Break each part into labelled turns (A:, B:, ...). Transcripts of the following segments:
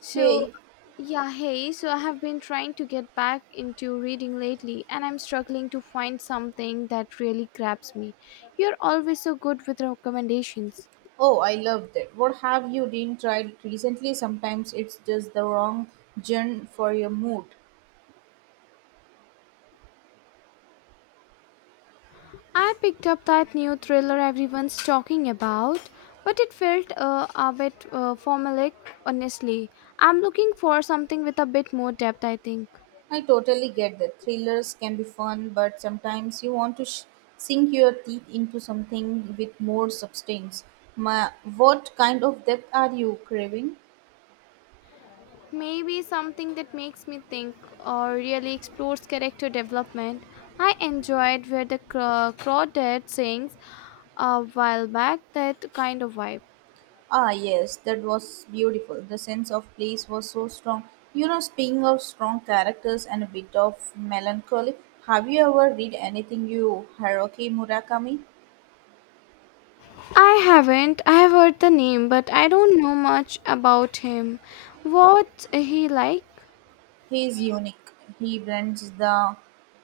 A: So,
B: Hey,
A: yeah, hey, so I have been trying to get back into reading lately and I'm struggling to find something that really grabs me. You're always so good with recommendations.
B: oh, I loved it. What have you been tried recently? Sometimes it's just the wrong genre for your mood.
A: I picked up that new thriller everyone's talking about, but it felt a bit formulaic, honestly. I'm looking for something with a bit more depth, I think.
B: I totally get that. Thrillers can be fun, but sometimes you want to sink your teeth into something with more substance. Ma- what kind of depth are you craving?
A: Maybe something that makes me think or really explores character development. I enjoyed Where the crawdad sings a while back, that kind of vibe.
B: Ah, yes, that was beautiful. The sense of place was so strong. You know, speaking of strong characters and a bit of melancholy, have you ever read anything you Haruki Murakami?
A: I haven't. I have heard the name, but I don't know much about him. What's he like?
B: He is unique. He blends the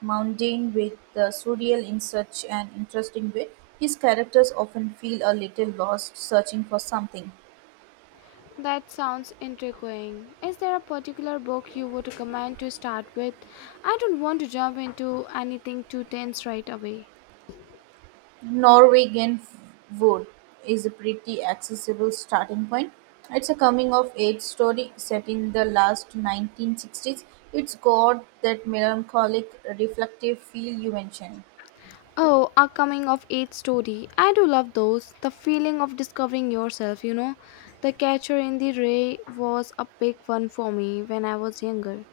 B: mundane with the surreal in such an interesting way. His characters often feel a little lost, searching for something.
A: That sounds intriguing. Is there a particular book you would recommend to start with? I don't want to jump into anything too tense right away.
B: Norwegian Wood is a pretty accessible starting point. It's a coming of age story set in the last 1960s. It's got that melancholic, reflective feel you mentioned.
A: Oh, a coming of age story. I do love those. The feeling of discovering yourself, you know. The Catcher in the Rye was a big one for me when I was younger.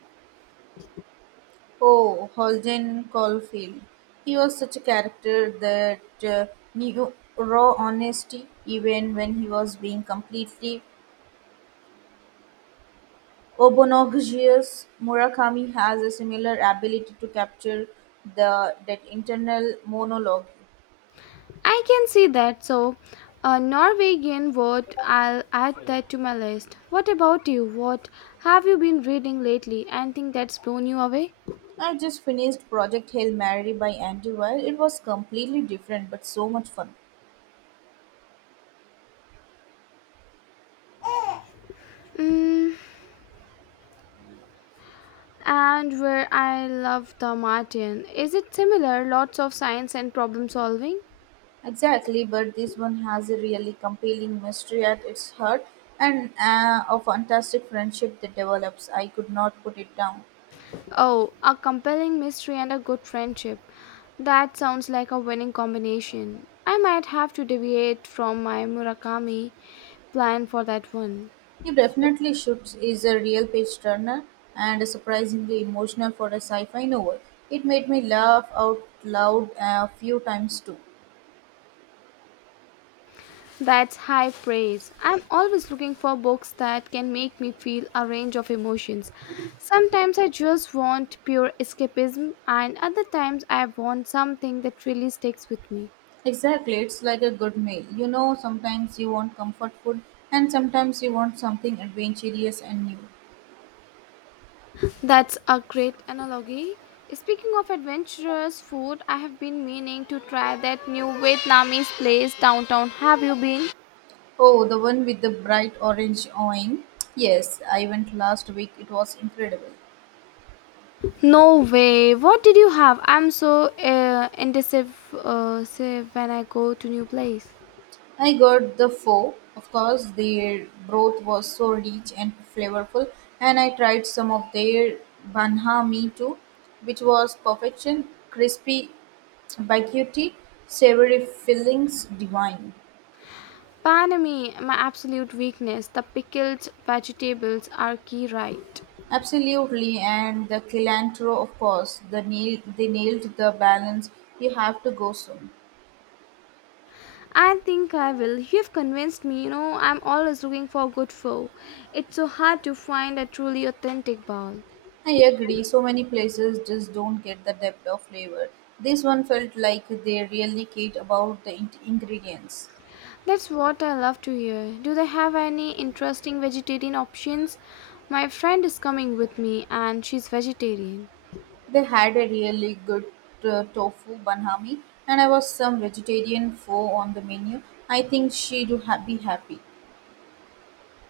B: Oh, Holden Caulfield. He was such a character that knew raw honesty even when he was being completely obnoxious. Murakami has a similar ability to capture the that internal monologue.
A: I can see that. So, a Norwegian word, I'll add that to my list. What about you? What have you been reading lately? Anything that's blown you away?
B: I just finished Project Hail Mary by Andy Weil. It was completely different but so much fun.
A: Mm, and where I love the Martian. Is it similar? Lots of science and problem solving?
B: Exactly, but this one has a really compelling mystery at its heart and a fantastic friendship that develops. I could not put it down.
A: Oh, a compelling mystery and a good friendship. That sounds like a winning combination. I might have to deviate from my Murakami plan for that one.
B: You definitely should is a real page turner and surprisingly emotional for a sci-fi novel. It made me laugh out loud a few times too.
A: That's high praise. I'm always looking for books that can make me feel a range of emotions. Sometimes I just want pure escapism, and other times I want something that really sticks with me.
B: Exactly, it's like a good meal. You know, sometimes you want comfort food and sometimes you want something adventurous and new.
A: That's a great analogy. Speaking of adventurous food, I have been meaning to try that new Vietnamese place downtown. Have you been?
B: Oh, the one with the bright orange awning. Yes, I went last week. It was incredible.
A: No way. What did you have? I'm so indecisive say when I go to new place.
B: I got the four. Of course, their broth was so rich and flavorful, and I tried some of their banha mi too, which was perfection. Crispy, baguette, savory fillings, divine.
A: Panami, my absolute weakness. The pickled vegetables are key right.
B: Absolutely, and the cilantro, of course. The nail, they nailed the balance. You have to go soon.
A: I think I will. You've convinced me, you know, I'm always looking for good pho. It's so hard to find a truly authentic bowl.
B: I agree, so many places just don't get the depth of flavor. This one felt like they really cared about the ingredients.
A: That's what I love to hear. Do they have any interesting vegetarian options? My friend is coming with me and she's vegetarian.
B: They had a really good tofu banhami, and I was some vegetarian pho on the menu. I think she'd be happy.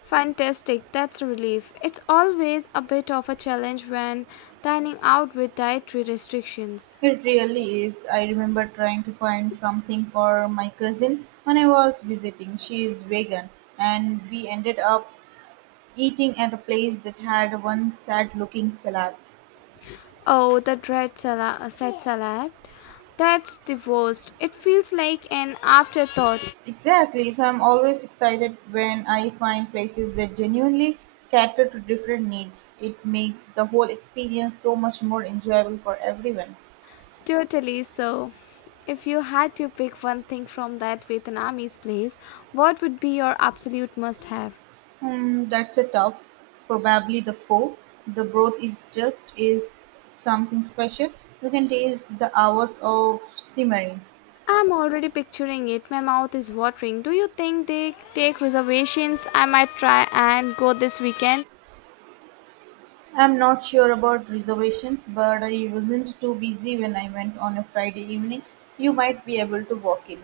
A: Fantastic, that's a relief. It's always a bit of a challenge when dining out with dietary restrictions.
B: It really is. I remember trying to find something for my cousin when I was visiting. She is vegan, and we ended up eating at a place that had one sad looking salad.
A: Oh, the dread salad, set salad. That's the worst. It feels like an afterthought.
B: Exactly. So I'm always excited when I find places that genuinely cater to different needs. It makes the whole experience so much more enjoyable for everyone.
A: Totally so. If you had to pick one thing from that Vietnamese place, what would be your absolute must have?
B: Hmm, that's a tough. Probably the four. The broth is just is something special. You can taste the hours of simmering.
A: I'm already picturing it. My mouth is watering. Do you think they take reservations? I might try and go this weekend.
B: I'm not sure about reservations, but I wasn't too busy when I went on a Friday evening. You might be able to walk in.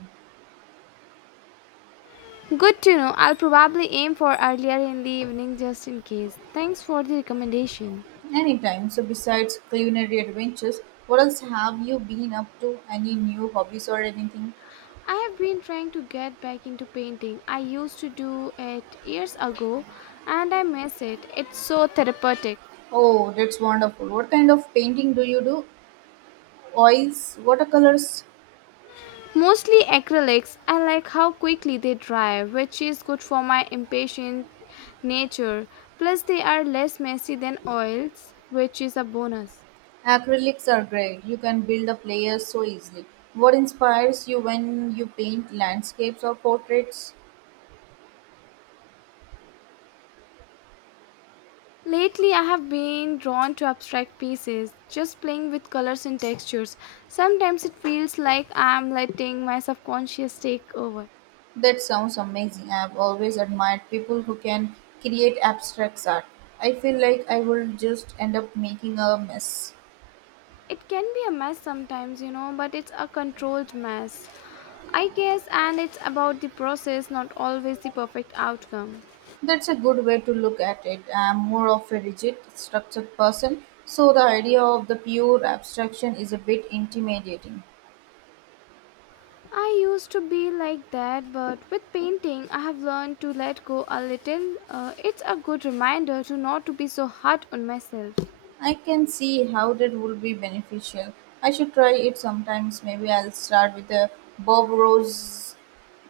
A: Good to know. I'll probably aim for earlier in the evening just in case. Thanks for the recommendation.
B: Anytime. So, besides culinary adventures, what else have you been up to? Any new hobbies or anything?
A: I have been trying to get back into painting. I used to do it years ago and I miss it. It's so therapeutic.
B: Oh, that's wonderful. What kind of painting do you do? Oils, watercolors,
A: Mostly acrylics. I like how quickly they dry, which is good for my impatient nature. Plus, they are less messy than oils, which is a bonus.
B: acrylics are great. You can build up layers so easily. What inspires you when you paint landscapes or portraits?
A: Lately, I have been drawn to abstract pieces, just playing with colors and textures. Sometimes it feels like I am letting my subconscious take over.
B: That sounds amazing. I've always admired people who can create abstract art. I feel like I will just end up making a mess.
A: It can be a mess sometimes, you know, but it's a controlled mess, I guess, and it's about the process, not always the perfect outcome.
B: That's a good way to look at it. I'm more of a rigid, structured person, so the idea of the pure abstraction is a bit intimidating.
A: I used to be like that, but with painting, I have learned to let go a little. It's a good reminder to not to be so hard on myself.
B: I can see how that would be beneficial. I should try it sometimes. Maybe I'll start with a Bob Rose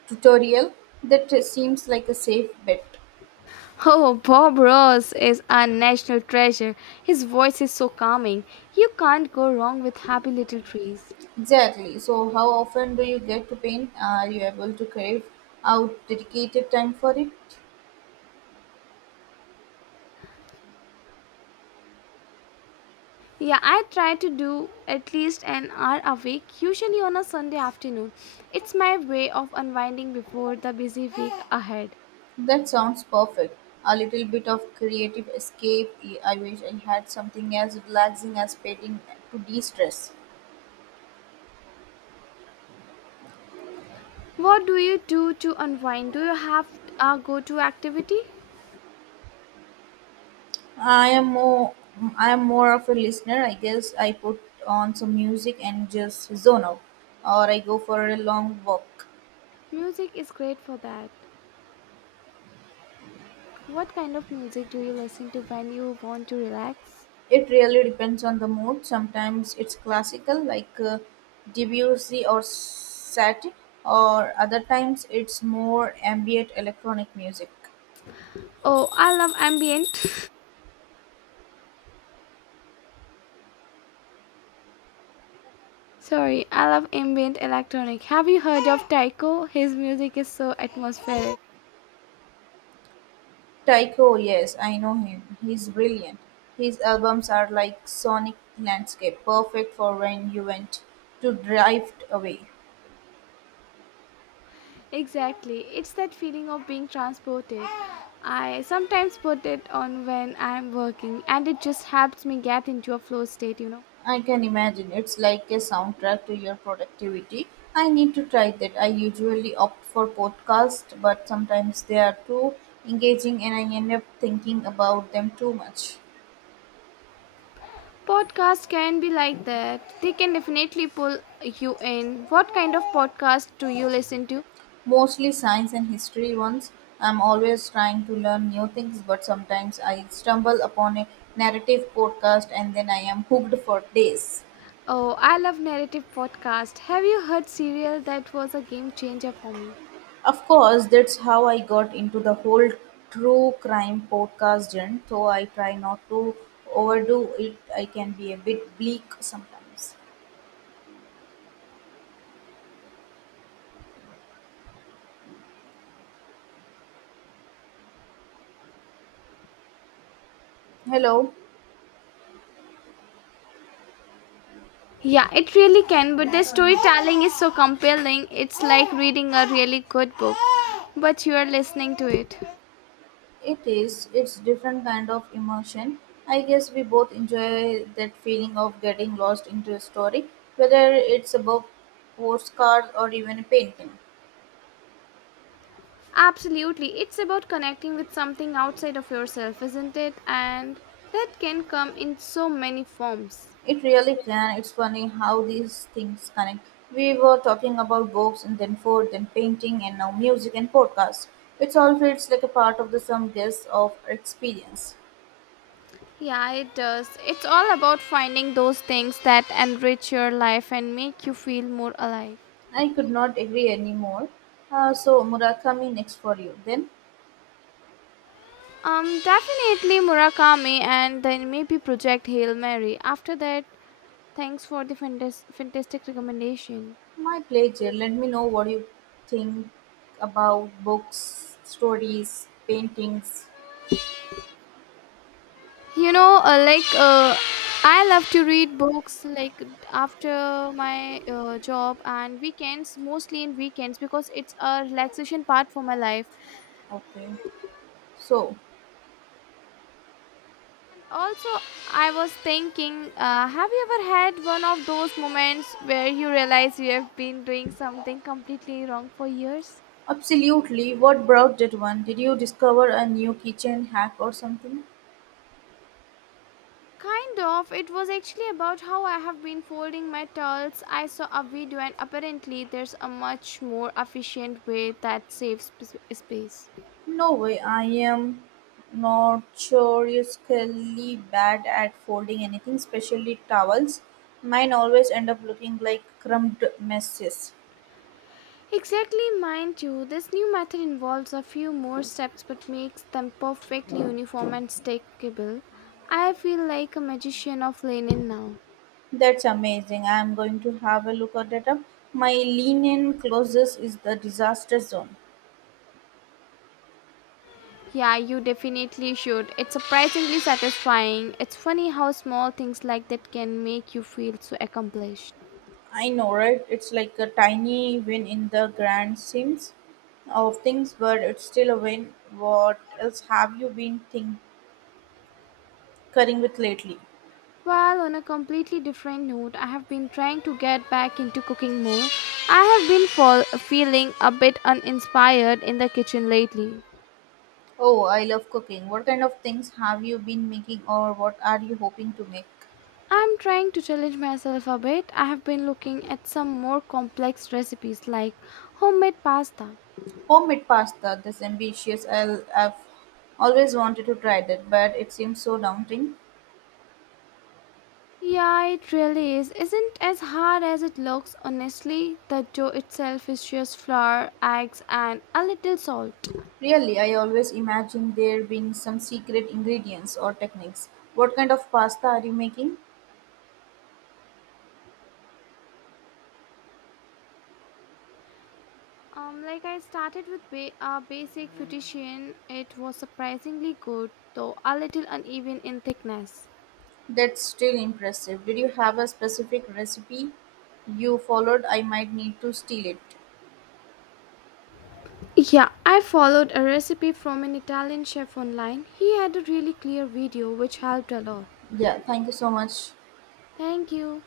B: tutorial. That seems like a safe bet.
A: Oh, Bob Ross is a national treasure. His voice is so calming. You can't go wrong with happy little trees.
B: Exactly. So, how often do you get to paint? Are you able to carve out dedicated time for it?
A: Yeah, I try to do at least an hour a week, usually on a Sunday afternoon. It's my way of unwinding before the busy week ahead.
B: That sounds perfect. A little bit of creative escape. I wish I had something as relaxing as painting to de-stress.
A: What do you do to unwind? Do you have a go to activity?
B: I am more I am more of a listener. I guess I put on some music and just zone out or I go for a long walk.
A: Music is great for that. What kind of music do you listen to when you want to relax?
B: It really depends on the mood. Sometimes it's classical like Debussy or Satie or other times it's more ambient electronic music.
A: Oh, I love ambient. Sorry, I love ambient electronic. Have you heard of Tycho? His music is so atmospheric.
B: Tycho, yes, I know him. He's brilliant. His albums are like sonic landscape, perfect for when you want to drift away.
A: Exactly. It's that feeling of being transported. I sometimes put it on when I'm working and it just helps me get into a flow state, you know.
B: I can imagine it's like a soundtrack to your productivity. I need to try that. I usually opt for podcasts, but sometimes they are too engaging and I end up thinking about them too much.
A: Podcasts can be like that. They can definitely pull you in. What kind of podcast do you listen to?
B: Mostly science and history ones. I'm always trying to learn new things, but sometimes I stumble upon a narrative podcast and then I am hooked for days.
A: Oh, I love narrative podcast. Have you heard Serial? That was a game changer for me.
B: Of course, that's how I got into the whole true crime podcast genre, so I try not to overdo it. I can be a bit bleak sometimes. Hello.
A: Yeah, it really can, but the storytelling is so compelling. It's like reading a really good book, but you are listening to it.
B: It is. It's different kind of emotion. I guess we both enjoy that feeling of getting lost into a story, whether it's a book, postcard, or even a painting.
A: Absolutely. It's about connecting with something outside of yourself, isn't it? And that can come in so many forms.
B: It really can. It's funny how these things connect. We were talking about books and then food, then painting, and now music and podcasts. It's all feels like a part of the sum guess of experience.
A: Yeah, it does. It's all about finding those things that enrich your life and make you feel more alive.
B: I could not agree anymore. So Murakami next for you then.
A: Definitely Murakami and then maybe Project Hail Mary. After that, thanks for the fantastic recommendation.
B: My pleasure. Let me know what you think about books, stories, paintings.
A: You know like I love to read books like after my job and weekends, mostly in weekends because it's a relaxation part for my life.
B: Okay. So,
A: And also I was thinking, have you ever had one of those moments where you realize you have been doing something completely wrong for years?
B: absolutely, what brought that one? Did you discover a new kitchen hack or something?
A: Kind of. It was actually about how I have been folding my towels. I saw a video, and apparently, there's a much more efficient way that saves space.
B: No way, I am notoriously bad at folding anything, especially towels. Mine always end up looking like crumbed messes.
A: Exactly, mind you, this new method involves a few more steps but makes them perfectly uniform and stackable. I feel like a magician of linen now.
B: That's amazing. I'm going to have a look at it up. My lean in closest is the disaster zone.
A: Yeah, you definitely should. It's surprisingly satisfying. It's funny how small things like that can make you feel so accomplished.
B: I know, right? It's like a tiny win in the grand schemes of things, but it's still a win. What else have you been tinkering with lately?
A: While on a completely different note, I have been trying to get back into cooking more. I have been feeling a bit uninspired in the kitchen lately.
B: Oh, I love cooking. What kind of things have you been making, or what are you hoping to make?
A: I'm trying to challenge myself a bit. I have been looking at some more complex recipes like homemade pasta.
B: Homemade pasta. This ambitious. I've always wanted to try that, but it seems so daunting.
A: Yeah, it really is. Isn't as hard as it looks, honestly. The dough itself is just flour, eggs, and a little salt.
B: Really, I always imagine there being some secret ingredients or techniques. What kind of pasta are you making?
A: Like I started with a basic fettuccine. It was surprisingly good, though a little uneven in thickness.
B: That's still impressive. Did you have a specific recipe you followed? I might need to steal it.
A: Yeah, I followed a recipe from an Italian chef online. He had a really clear video which helped a lot.
B: Yeah, thank you so much.
A: Thank you.